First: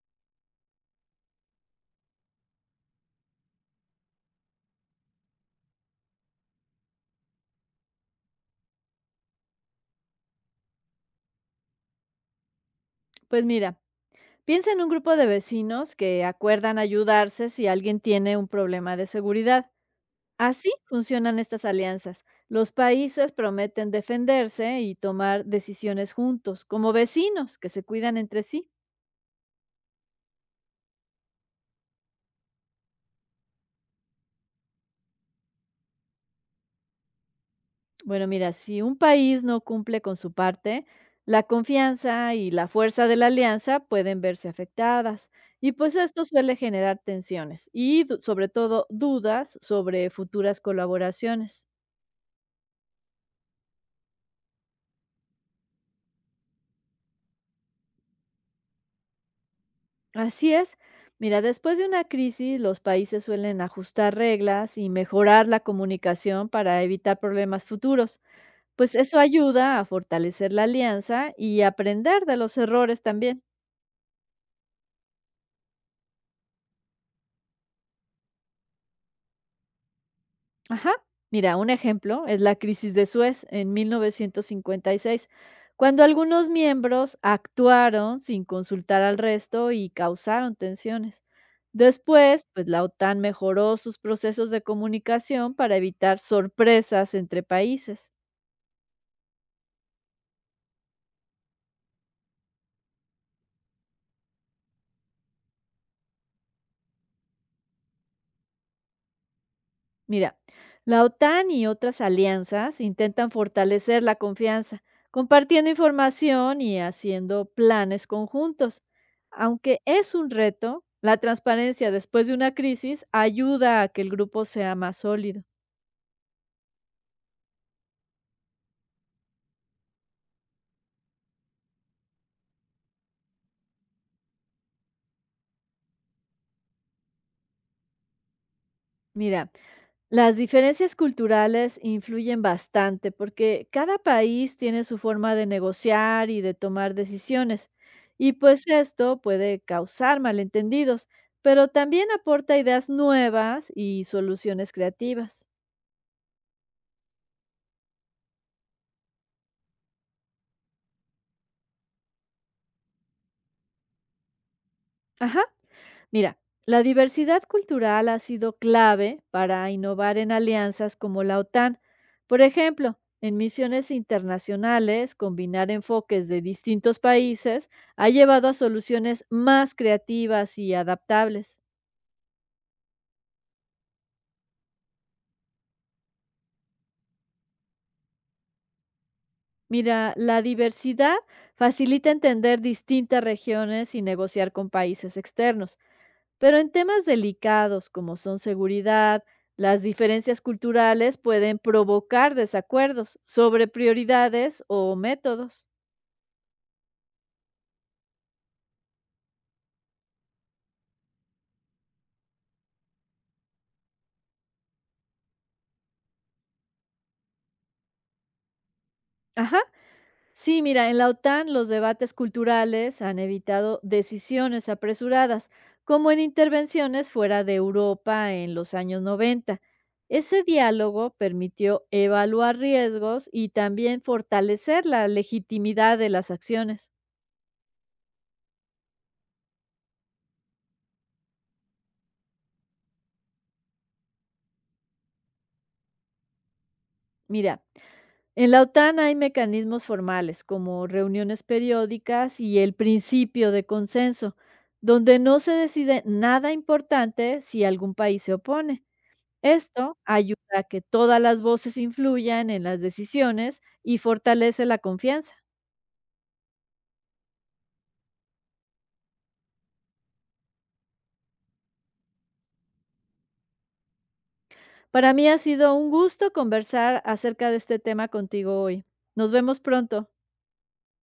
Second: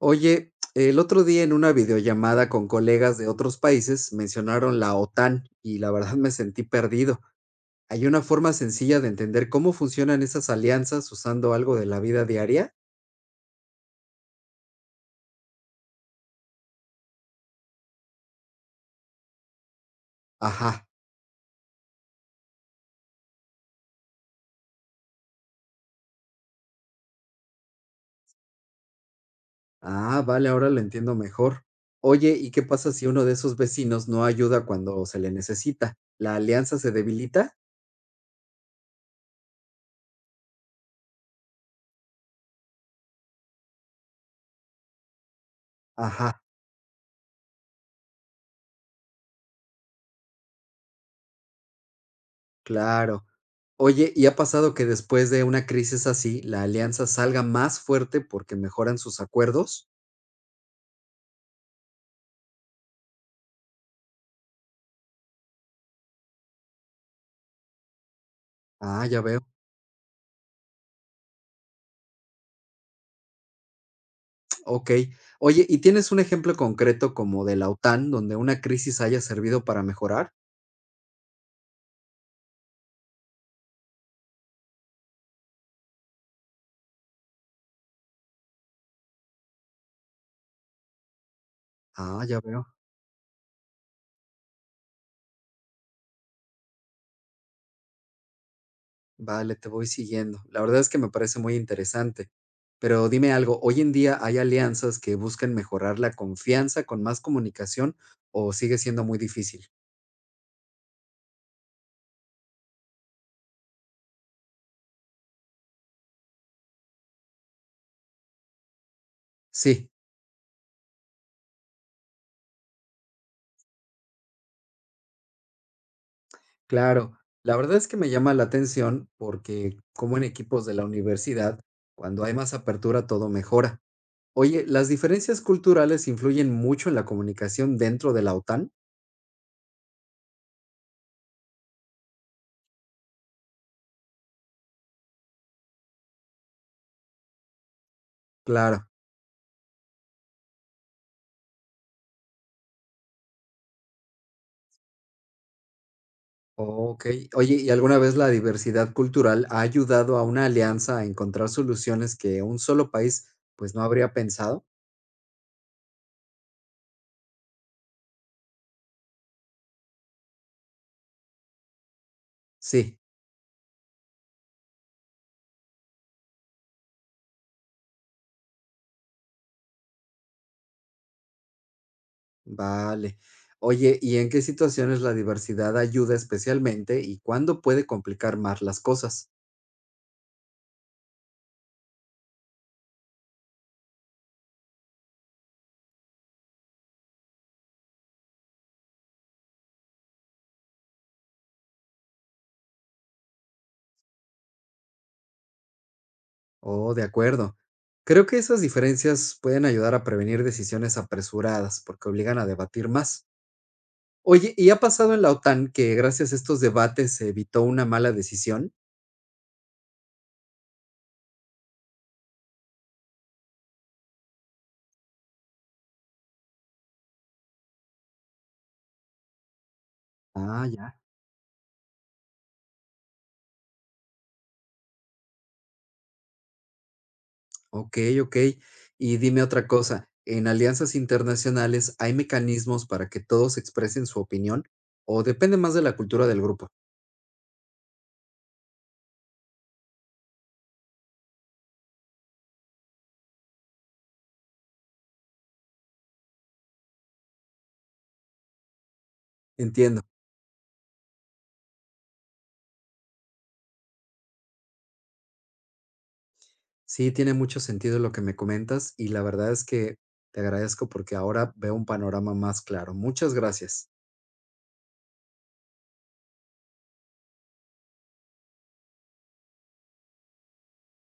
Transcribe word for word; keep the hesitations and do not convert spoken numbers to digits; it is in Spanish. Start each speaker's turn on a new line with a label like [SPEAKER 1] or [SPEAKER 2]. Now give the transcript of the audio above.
[SPEAKER 1] Oye, el otro día en una videollamada con colegas de otros países mencionaron la OTAN y la verdad me sentí perdido. ¿Hay una forma sencilla de entender cómo funcionan esas alianzas usando algo de la vida diaria?
[SPEAKER 2] Pues mira, piensa en un grupo de vecinos que acuerdan ayudarse si alguien tiene un problema de seguridad. Así
[SPEAKER 1] Ajá.
[SPEAKER 2] funcionan estas alianzas. Los países prometen defenderse y tomar decisiones juntos, como vecinos que se cuidan entre sí.
[SPEAKER 1] Ah, vale, ahora lo entiendo mejor. Oye, ¿y qué pasa si uno de esos vecinos no ayuda cuando se le necesita? ¿La alianza se debilita?
[SPEAKER 2] Bueno, mira, si un país no cumple con su parte, la confianza y la fuerza de la alianza pueden verse afectadas. Y pues esto
[SPEAKER 1] Ajá,
[SPEAKER 2] suele generar tensiones y du- sobre todo dudas sobre futuras colaboraciones.
[SPEAKER 1] claro. Oye, ¿y ha pasado que después de una crisis así, la alianza salga más fuerte porque mejoran sus acuerdos?
[SPEAKER 2] Así es. Mira, después de una crisis, los países suelen ajustar reglas y mejorar la comunicación para evitar problemas futuros. Pues
[SPEAKER 1] Ah,
[SPEAKER 2] eso
[SPEAKER 1] ya veo.
[SPEAKER 2] ayuda a fortalecer la alianza y aprender de los errores también.
[SPEAKER 1] Okey. Oye, ¿y tienes un ejemplo concreto como de la OTAN, donde una crisis haya servido para mejorar?
[SPEAKER 2] Ajá. Mira, un ejemplo es la crisis de Suez en mil novecientos cincuenta y seis, cuando algunos miembros actuaron sin consultar al resto y causaron tensiones.
[SPEAKER 1] Ah, ya
[SPEAKER 2] Después,
[SPEAKER 1] veo.
[SPEAKER 2] pues la OTAN mejoró sus procesos de comunicación para evitar sorpresas entre países.
[SPEAKER 1] Vale, te voy siguiendo. La verdad es que me parece muy interesante. Pero dime algo, ¿hoy en día hay alianzas que buscan mejorar la confianza con más comunicación o sigue siendo muy difícil?
[SPEAKER 2] Mira, la OTAN y otras alianzas intentan fortalecer la confianza, compartiendo información y haciendo planes conjuntos. Aunque
[SPEAKER 1] Sí,
[SPEAKER 2] es un reto, la transparencia después de una crisis ayuda a que el grupo sea más sólido.
[SPEAKER 1] claro. La verdad es que me llama la atención porque, como en equipos de la universidad, cuando hay más apertura todo mejora. Oye, ¿las diferencias culturales influyen mucho en la comunicación dentro de la OTAN?
[SPEAKER 2] Mira, las diferencias culturales influyen bastante porque cada país tiene su forma de negociar y de tomar decisiones. Y pues
[SPEAKER 1] Claro.
[SPEAKER 2] esto puede causar malentendidos, pero también aporta ideas nuevas y soluciones creativas.
[SPEAKER 1] Ok. Oye, ¿y alguna vez la diversidad cultural ha ayudado a una alianza a encontrar soluciones que un solo país pues no habría pensado?
[SPEAKER 2] Ajá. Mira, la diversidad cultural ha sido clave para innovar en alianzas como la OTAN. Por
[SPEAKER 1] Sí,
[SPEAKER 2] ejemplo, en misiones internacionales, combinar enfoques de distintos países ha llevado a soluciones más creativas y adaptables.
[SPEAKER 1] vale. Oye, ¿y en qué situaciones la diversidad ayuda especialmente y cuándo puede complicar más las cosas?
[SPEAKER 2] Mira, la diversidad facilita entender distintas regiones y negociar con países externos. Pero en temas delicados como son seguridad, las diferencias culturales pueden provocar desacuerdos sobre prioridades o métodos.
[SPEAKER 1] Oh, de acuerdo. Creo que esas diferencias pueden ayudar a prevenir decisiones apresuradas porque obligan a debatir más. Oye, ¿y ha pasado en la OTAN que gracias a estos debates se evitó una mala decisión?
[SPEAKER 2] Ajá. Sí, mira, en la OTAN los debates culturales han evitado decisiones apresuradas, como en intervenciones fuera de Europa en los años noventa. Ese
[SPEAKER 1] Ah, ya.
[SPEAKER 2] diálogo permitió evaluar riesgos y también fortalecer la legitimidad de las acciones.
[SPEAKER 1] Okey, okey. Y dime otra cosa, ¿en alianzas internacionales hay mecanismos para que todos expresen su opinión o depende más de la cultura del grupo?
[SPEAKER 2] Mira, en la OTAN hay mecanismos formales como reuniones periódicas y el principio de consenso, donde no se decide nada importante si algún país se opone. Esto
[SPEAKER 1] Entiendo.
[SPEAKER 2] ayuda a que todas las voces influyan en las decisiones y fortalece la confianza.
[SPEAKER 1] Sí, tiene mucho sentido lo que me comentas y la verdad es que te agradezco porque ahora veo un panorama más claro. Muchas gracias.
[SPEAKER 2] Para mí ha sido un gusto conversar acerca de este tema contigo hoy. Nos vemos pronto.